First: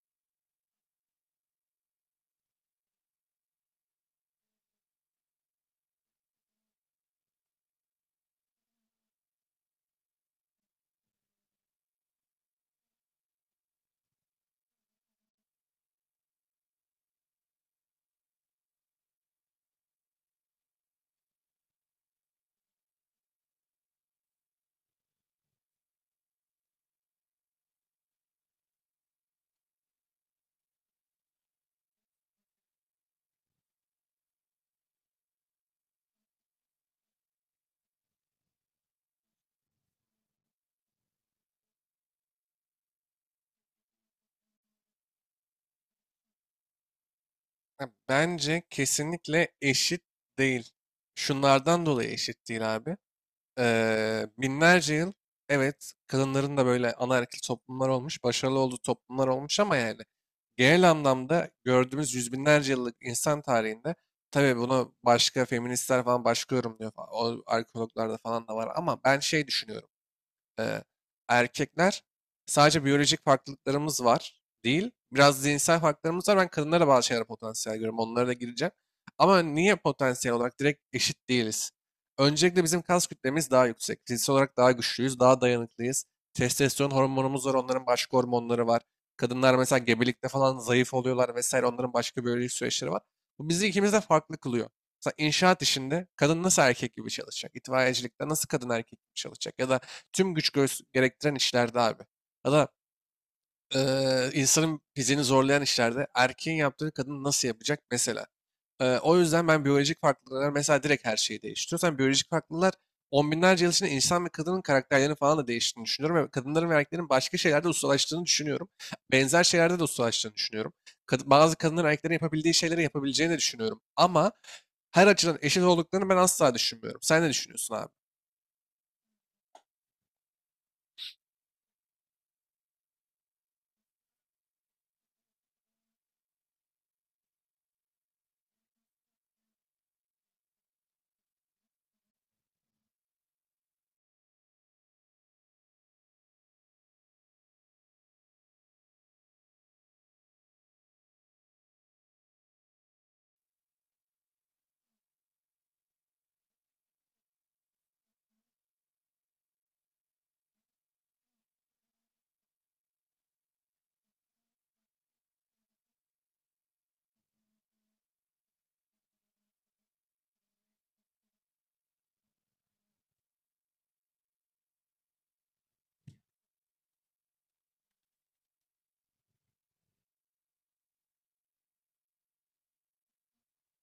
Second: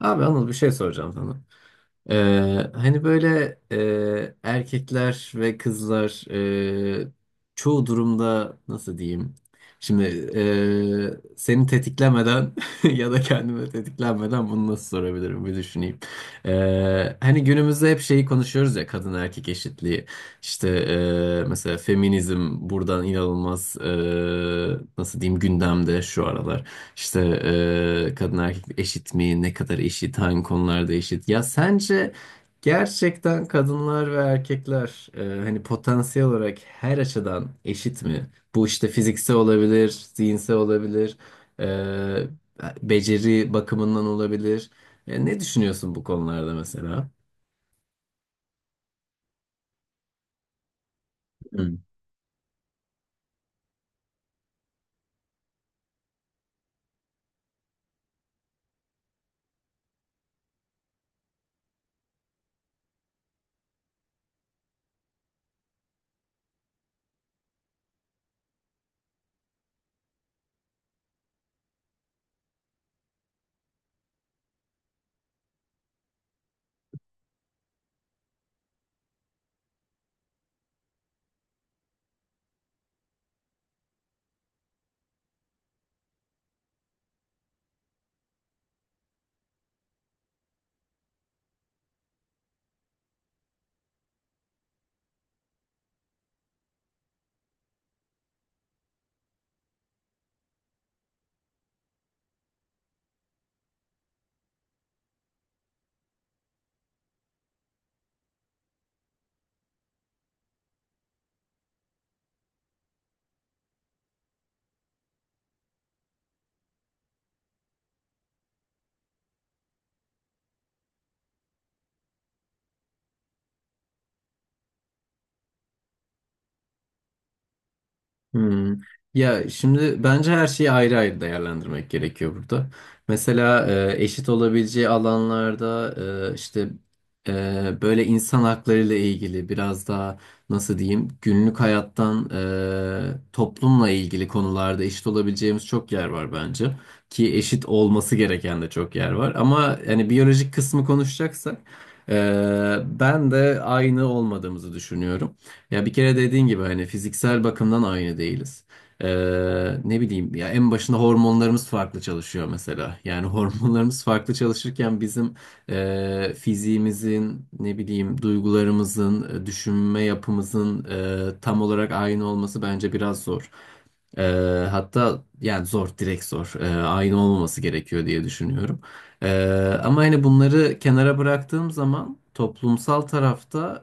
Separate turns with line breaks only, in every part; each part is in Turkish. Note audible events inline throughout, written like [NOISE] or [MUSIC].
Abi Anıl bir şey soracağım sana. Hani böyle erkekler ve kızlar e, çoğu durumda nasıl diyeyim? Şimdi seni tetiklemeden [LAUGHS] ya da kendimi tetiklenmeden bunu nasıl sorabilirim bir düşüneyim. Hani günümüzde hep şeyi konuşuyoruz ya kadın erkek eşitliği. İşte mesela feminizm buradan inanılmaz nasıl diyeyim gündemde şu aralar. İşte kadın erkek eşit mi? Ne kadar eşit? Hangi konularda eşit? Ya sence gerçekten kadınlar ve erkekler hani potansiyel olarak her açıdan eşit mi? Bu işte fiziksel olabilir, zihinsel olabilir, e, beceri bakımından olabilir. Ne düşünüyorsun bu konularda mesela?
Bence kesinlikle eşit değil. Şunlardan dolayı eşit değil abi. Binlerce yıl, evet, kadınların da böyle anaerkil toplumlar olmuş, başarılı olduğu toplumlar olmuş, ama yani genel anlamda gördüğümüz yüz binlerce yıllık insan tarihinde, tabii bunu başka feministler falan başka yorumluyor falan, o arkeologlarda falan da var, ama ben şey düşünüyorum. e, Erkekler sadece biyolojik farklılıklarımız var değil. Biraz zihinsel farklılıklarımız var. Ben kadınlara bazı şeyler potansiyel görüyorum. Onlara da gireceğim. Ama niye potansiyel olarak direkt eşit değiliz? Öncelikle bizim kas kütlemiz daha yüksek. Fiziksel olarak daha güçlüyüz, daha dayanıklıyız. Testosteron hormonumuz var, onların başka hormonları var. Kadınlar mesela gebelikte falan zayıf oluyorlar vesaire. Onların başka biyolojik süreçleri var. Bu bizi ikimiz de farklı kılıyor. Mesela inşaat işinde kadın nasıl erkek gibi çalışacak? İtfaiyecilikte nasıl kadın erkek gibi çalışacak? Ya da tüm güç gerektiren işlerde abi. Ya da insanın fiziğini zorlayan işlerde erkeğin yaptığını kadın nasıl yapacak mesela. O yüzden ben biyolojik farklılıklar mesela direkt her şeyi değiştiriyor. Sen biyolojik farklılıklar on binlerce yıl içinde insan ve kadının karakterlerini falan da değiştiğini düşünüyorum. Ve kadınların ve erkeklerin başka şeylerde ustalaştığını düşünüyorum. Benzer şeylerde de ustalaştığını düşünüyorum. Bazı kadınların erkeklerin yapabildiği şeyleri yapabileceğini de düşünüyorum. Ama her açıdan eşit olduklarını ben asla düşünmüyorum. Sen ne düşünüyorsun abi?
Hmm. Ya şimdi bence her şeyi ayrı ayrı değerlendirmek gerekiyor burada. Mesela eşit olabileceği alanlarda işte böyle insan hakları ile ilgili biraz daha nasıl diyeyim günlük hayattan toplumla ilgili konularda eşit olabileceğimiz çok yer var bence. Ki eşit olması gereken de çok yer var. Ama yani biyolojik kısmı konuşacaksak ben de aynı olmadığımızı düşünüyorum. Ya bir kere dediğin gibi hani fiziksel bakımdan aynı değiliz. Ee, Ne bileyim ya en başında hormonlarımız farklı çalışıyor mesela. Yani [LAUGHS] hormonlarımız farklı çalışırken bizim fiziğimizin ne bileyim duygularımızın, düşünme yapımızın tam olarak aynı olması bence biraz zor. Ee, Hatta yani zor direkt zor. Aynı olmaması gerekiyor diye düşünüyorum. Ama hani bunları kenara bıraktığım zaman toplumsal tarafta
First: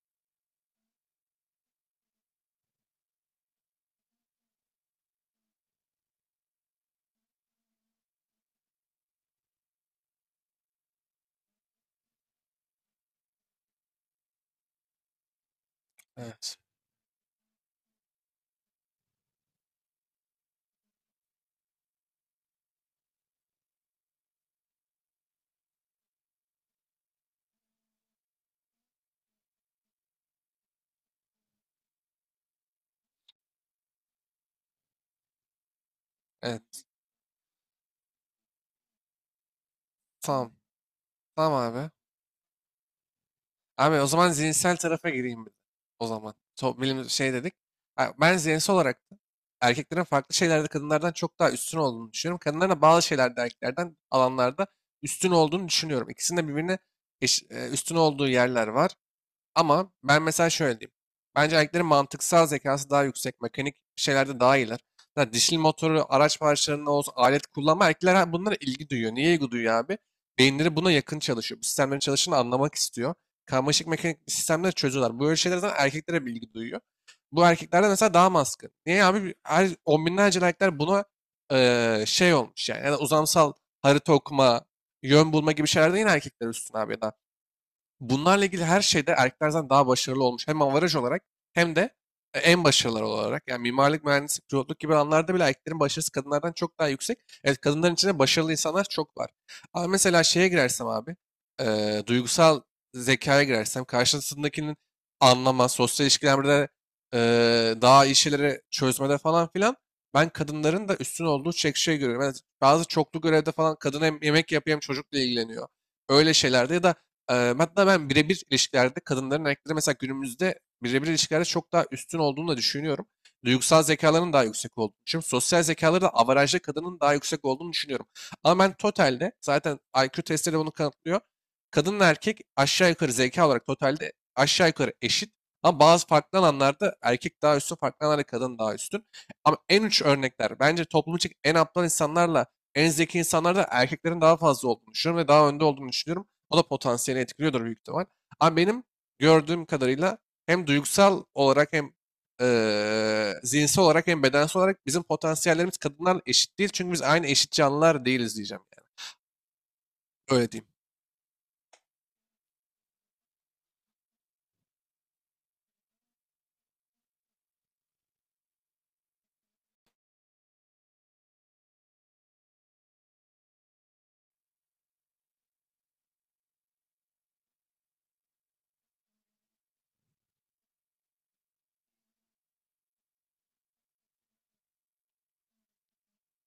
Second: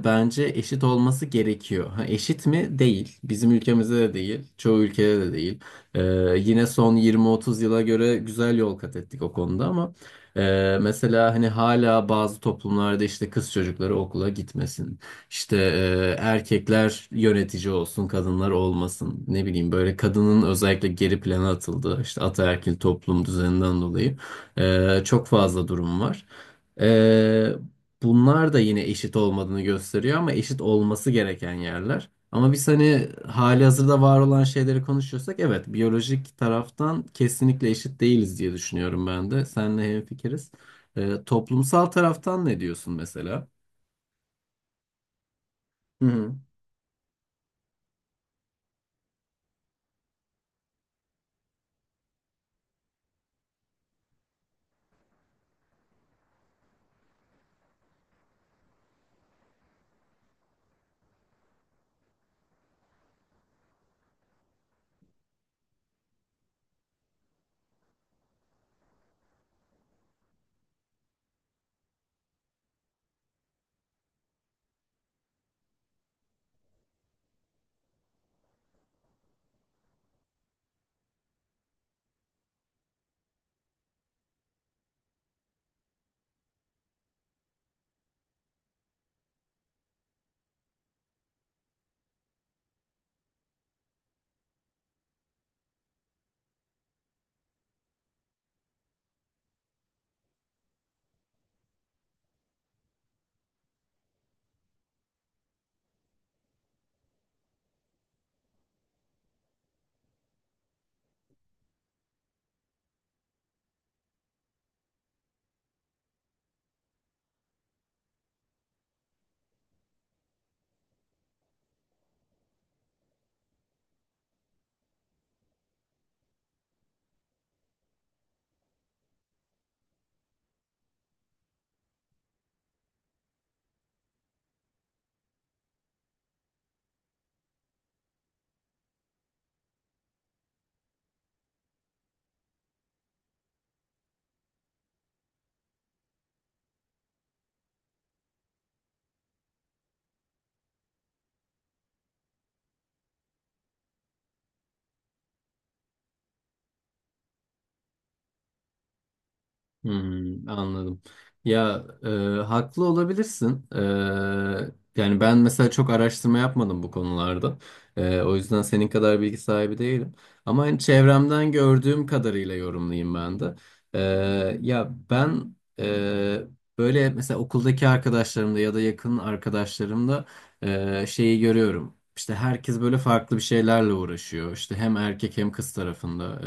bence eşit olması gerekiyor. Ha, eşit mi? Değil. Bizim ülkemizde de değil. Çoğu ülkede de değil. Ee, Yine son 20-30 yıla göre güzel yol kat ettik o konuda ama mesela hani hala bazı toplumlarda işte kız çocukları okula gitmesin. İşte
Evet.
erkekler yönetici olsun, kadınlar olmasın. Ne bileyim böyle kadının özellikle geri plana atıldığı işte ataerkil toplum düzeninden dolayı. Çok fazla durum var. Ee, Bunlar da yine eşit olmadığını gösteriyor ama eşit olması gereken yerler. Ama biz hani halihazırda var olan şeyleri konuşuyorsak evet biyolojik
Evet.
taraftan kesinlikle eşit değiliz diye düşünüyorum ben de. Seninle hemfikiriz.
Tamam. Tamam
Toplumsal
abi.
taraftan ne diyorsun mesela?
Abi, o zaman zihinsel tarafa gireyim bir de.
Hı
O
hı.
zaman. So, bilim şey dedik. Ha, ben zihinsel olarak da erkeklerin farklı şeylerde kadınlardan çok daha üstün olduğunu düşünüyorum. Kadınların da bazı şeylerde erkeklerden alanlarda üstün olduğunu düşünüyorum. İkisinin de birbirine üstün olduğu yerler var. Ama ben mesela şöyle diyeyim. Bence erkeklerin mantıksal zekası daha yüksek. Mekanik şeylerde daha iyiler. Zaten dişli motoru, araç parçalarının olsun, alet kullanma. Erkekler bunlara ilgi duyuyor. Niye ilgi duyuyor abi? Beyinleri buna yakın çalışıyor. Bu sistemlerin çalışını anlamak istiyor. Karmaşık mekanik sistemleri çözüyorlar. Böyle şeyler zaten erkeklere bir ilgi duyuyor. Bu erkeklerde mesela daha maskın. Niye abi? Her on binlerce erkekler buna şey olmuş yani. Yani uzamsal harita okuma, yön bulma gibi şeylerde yine erkekler üstün abi, ya da bunlarla ilgili her şeyde erkeklerden daha başarılı olmuş. Hem avaraj olarak hem de en başarılılar olarak. Yani mimarlık, mühendislik, pilotluk gibi alanlarda bile erkeklerin başarısı kadınlardan çok daha yüksek. Evet, kadınların içinde başarılı insanlar çok var. Ama mesela şeye girersem abi, duygusal zekaya girersem karşısındakinin anlama, sosyal ilişkilerde e, daha iyi şeyleri çözmede falan filan, ben kadınların da üstün olduğu çek şey görüyorum. Yani bazı çoklu görevde falan kadın hem yemek yapıyor hem çocukla ilgileniyor. Öyle şeylerde ya da hatta ben birebir ilişkilerde kadınların erkeklere mesela günümüzde birebir ilişkilerde çok daha üstün olduğunu da düşünüyorum. Duygusal zekalarının daha yüksek olduğunu düşünüyorum. Sosyal zekaları da avarajda kadının daha yüksek olduğunu düşünüyorum. Ama ben totalde zaten IQ testleri bunu kanıtlıyor. Kadınla erkek aşağı yukarı zeka olarak totalde aşağı yukarı eşit. Ama bazı farklı alanlarda erkek daha üstün, farklı alanlarda kadın daha üstün. Ama en uç örnekler, bence toplum için en aptal insanlarla en zeki insanlarda erkeklerin daha fazla olduğunu düşünüyorum ve daha önde olduğunu düşünüyorum. O da potansiyelini etkiliyordur büyük ihtimal. Ama benim gördüğüm kadarıyla hem duygusal olarak hem zihinsel olarak hem bedensel olarak bizim potansiyellerimiz kadınlarla eşit değil. Çünkü biz aynı eşit canlılar değiliz diyeceğim. Yani.
Hmm,
Öyle diyeyim.
anladım. Ya haklı olabilirsin. Yani ben mesela çok araştırma yapmadım bu konularda. O yüzden senin kadar bilgi sahibi değilim. Ama hani çevremden gördüğüm kadarıyla yorumlayayım ben de. E, Ya ben böyle mesela okuldaki arkadaşlarımda ya da yakın arkadaşlarımda şeyi görüyorum. İşte herkes böyle farklı bir şeylerle uğraşıyor. İşte hem erkek hem kız tarafında.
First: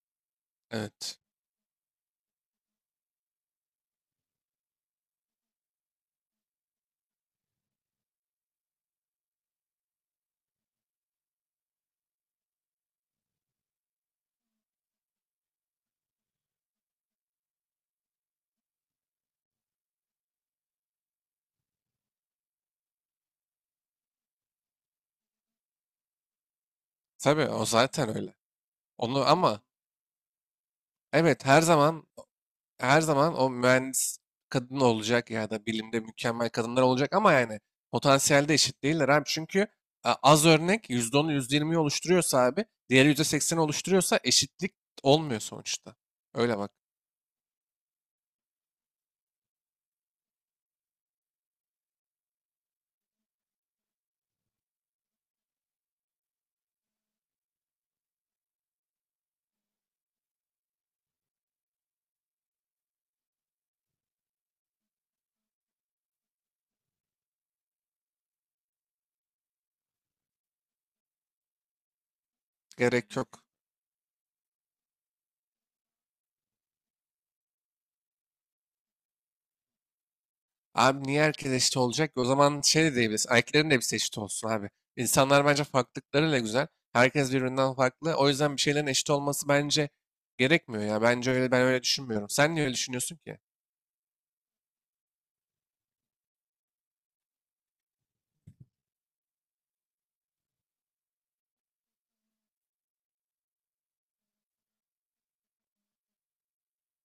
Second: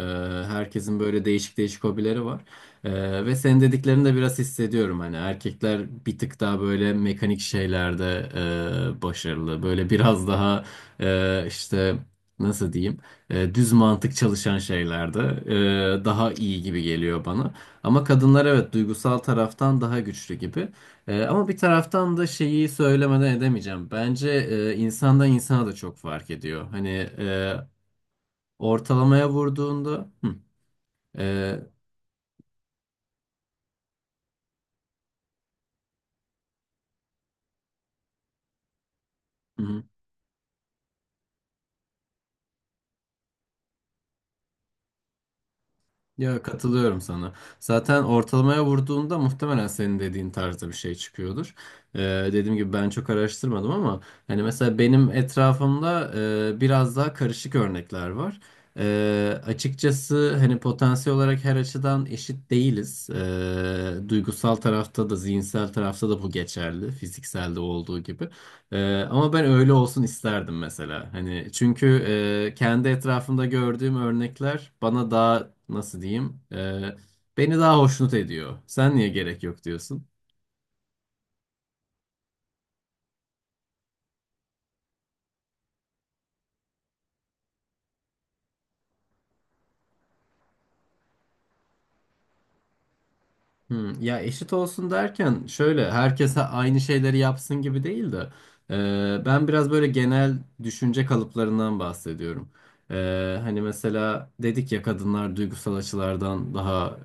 Herkesin
Evet.
böyle değişik değişik hobileri var. Ve senin dediklerini de biraz hissediyorum hani erkekler bir tık daha böyle mekanik şeylerde başarılı böyle biraz daha işte nasıl diyeyim düz mantık çalışan şeylerde daha iyi gibi geliyor bana ama kadınlar evet duygusal taraftan daha güçlü gibi. Ama bir taraftan da şeyi söylemeden edemeyeceğim bence insandan insana da çok fark ediyor hani
Tabii,
e,
o zaten öyle. Onu
ortalamaya
ama
vurduğunda hı,
evet,
e,
her zaman, o mühendis kadın olacak ya da bilimde mükemmel kadınlar olacak, ama yani potansiyelde eşit değiller abi. Çünkü
hı.
az örnek yüzde onu, yüzde %20'yi oluşturuyorsa abi, diğeri %80'i oluşturuyorsa eşitlik olmuyor sonuçta.
Ya
Öyle bak.
katılıyorum sana. Zaten ortalamaya vurduğunda muhtemelen senin dediğin tarzda bir şey çıkıyordur. Ee, Dediğim gibi ben çok araştırmadım ama hani mesela benim etrafımda biraz daha karışık örnekler var. Açıkçası hani potansiyel olarak her açıdan eşit değiliz. Duygusal tarafta da zihinsel tarafta da bu geçerli. Fizikselde olduğu gibi. Ama ben öyle olsun isterdim mesela. Hani çünkü kendi
Gerek yok.
etrafımda gördüğüm örnekler bana daha nasıl diyeyim beni daha hoşnut ediyor. Sen niye gerek yok diyorsun?
Abi, niye herkes eşit olacak ki? O zaman şey de diyebilirsin. Erkeklerin de hepsi eşit olsun abi. İnsanlar bence farklılıklarıyla güzel. Herkes birbirinden farklı. O yüzden bir şeylerin eşit olması bence gerekmiyor ya. Bence öyle, ben öyle düşünmüyorum. Sen niye öyle düşünüyorsun ki?
Hmm, ya eşit olsun derken şöyle herkese aynı şeyleri yapsın gibi değil de ben biraz böyle genel düşünce kalıplarından bahsediyorum. Hani mesela dedik ya kadınlar duygusal açılardan daha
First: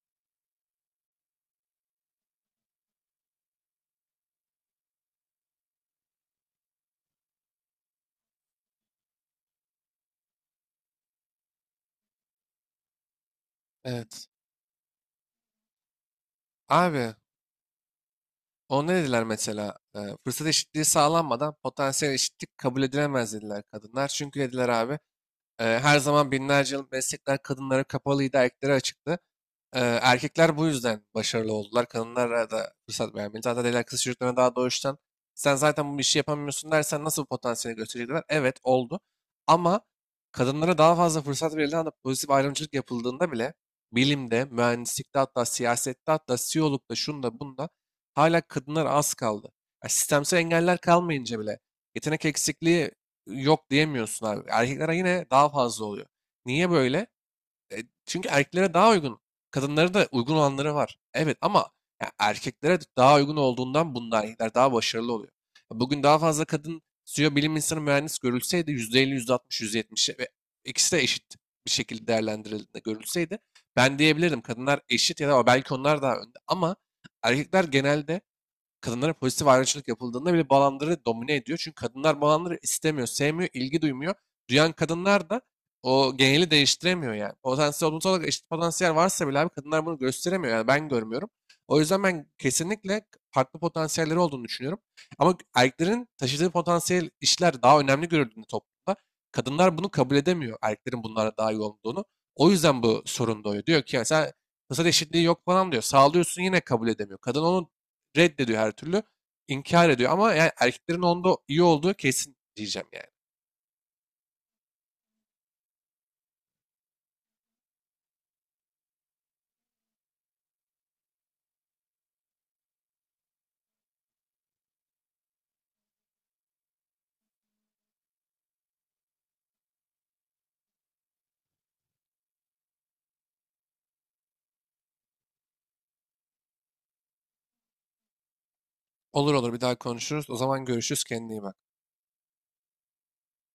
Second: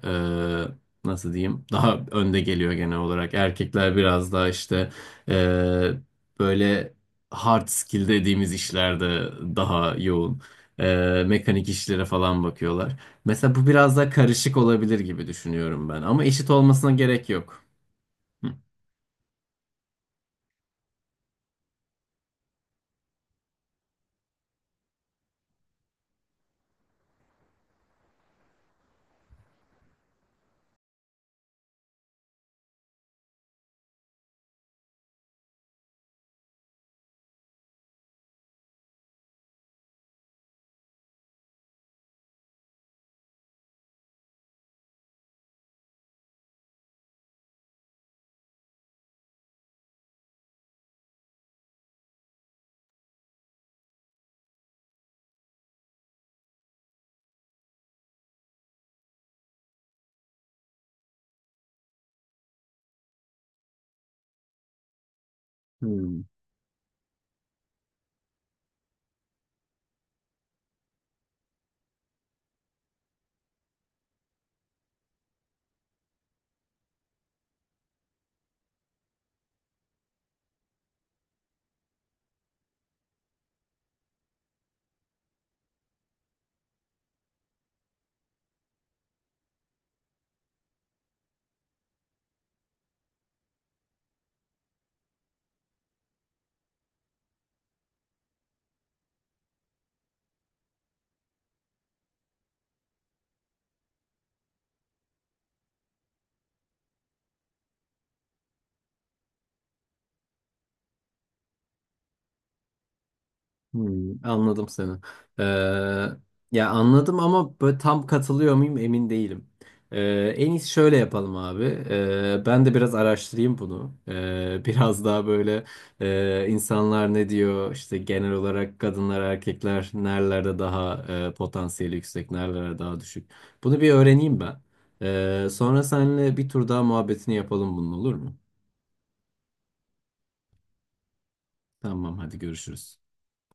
nasıl diyeyim daha önde geliyor genel olarak. Erkekler biraz daha işte e, böyle hard skill dediğimiz işlerde daha yoğun. Mekanik işlere falan bakıyorlar. Mesela bu biraz daha
Evet.
karışık olabilir gibi düşünüyorum ben. Ama eşit olmasına
Abi,
gerek yok. Hı.
o ne dediler mesela? Fırsat eşitliği sağlanmadan potansiyel eşitlik kabul edilemez dediler kadınlar. Çünkü dediler abi, her zaman binlerce yıl meslekler kadınlara kapalıydı, erkeklere açıktı. Erkekler bu yüzden başarılı oldular. Kadınlara da fırsat vermeli. Zaten el kız çocuklarına daha doğuştan sen zaten bu işi yapamıyorsun dersen nasıl bu potansiyeli gösterecekler? Evet, oldu. Ama kadınlara daha fazla fırsat verildiğinde anda pozitif ayrımcılık yapıldığında bile bilimde, mühendislikte, hatta siyasette, hatta CEO'lukta, şunda bunda hala kadınlar az kaldı. Ya, sistemsel engeller kalmayınca bile yetenek eksikliği yok diyemiyorsun abi. Erkeklere yine daha fazla oluyor. Niye böyle? E, Çünkü erkeklere daha uygun. Kadınlara da uygun olanları var. Evet, ama ya erkeklere daha uygun olduğundan bunda erkekler daha başarılı oluyor. Bugün daha
Hmm.
fazla kadın CEO, bilim insanı, mühendis görülseydi %50, %60, %70 ve ikisi de eşit bir şekilde değerlendirildiğinde görülseydi, ben diyebilirdim kadınlar eşit ya da belki onlar daha önde, ama erkekler genelde kadınlara pozitif ayrımcılık yapıldığında bile bu alanları domine ediyor. Çünkü kadınlar bu alanları istemiyor, sevmiyor, ilgi duymuyor. Duyan kadınlar da o geneli değiştiremiyor yani. Potansiyel, toplumsal olarak eşit potansiyel varsa bile abi, kadınlar bunu gösteremiyor. Yani ben görmüyorum. O yüzden ben kesinlikle farklı potansiyelleri olduğunu düşünüyorum. Ama erkeklerin taşıdığı potansiyel işler daha önemli görüldüğünde toplumda. Kadınlar bunu kabul edemiyor. Erkeklerin bunlara daha iyi olduğunu. O yüzden bu sorun doğuyor. Diyor ki mesela fırsat eşitliği yok falan diyor. Sağlıyorsun yine kabul edemiyor. Kadın onu reddediyor her türlü. İnkar ediyor, ama yani erkeklerin onda iyi olduğu kesin diyeceğim yani.
Hmm, anladım seni. Ee, Ya anladım ama böyle tam katılıyor muyum emin değilim. En iyisi şöyle yapalım abi. Ben de biraz araştırayım bunu. [LAUGHS] Biraz daha böyle insanlar ne diyor işte genel olarak kadınlar erkekler nerelerde daha potansiyeli yüksek nerelerde daha düşük. Bunu bir öğreneyim ben. Sonra seninle bir tur daha muhabbetini yapalım bunun olur mu?
Olur olur, bir daha konuşuruz. O zaman görüşürüz. Kendine iyi bak.
Tamam hadi görüşürüz.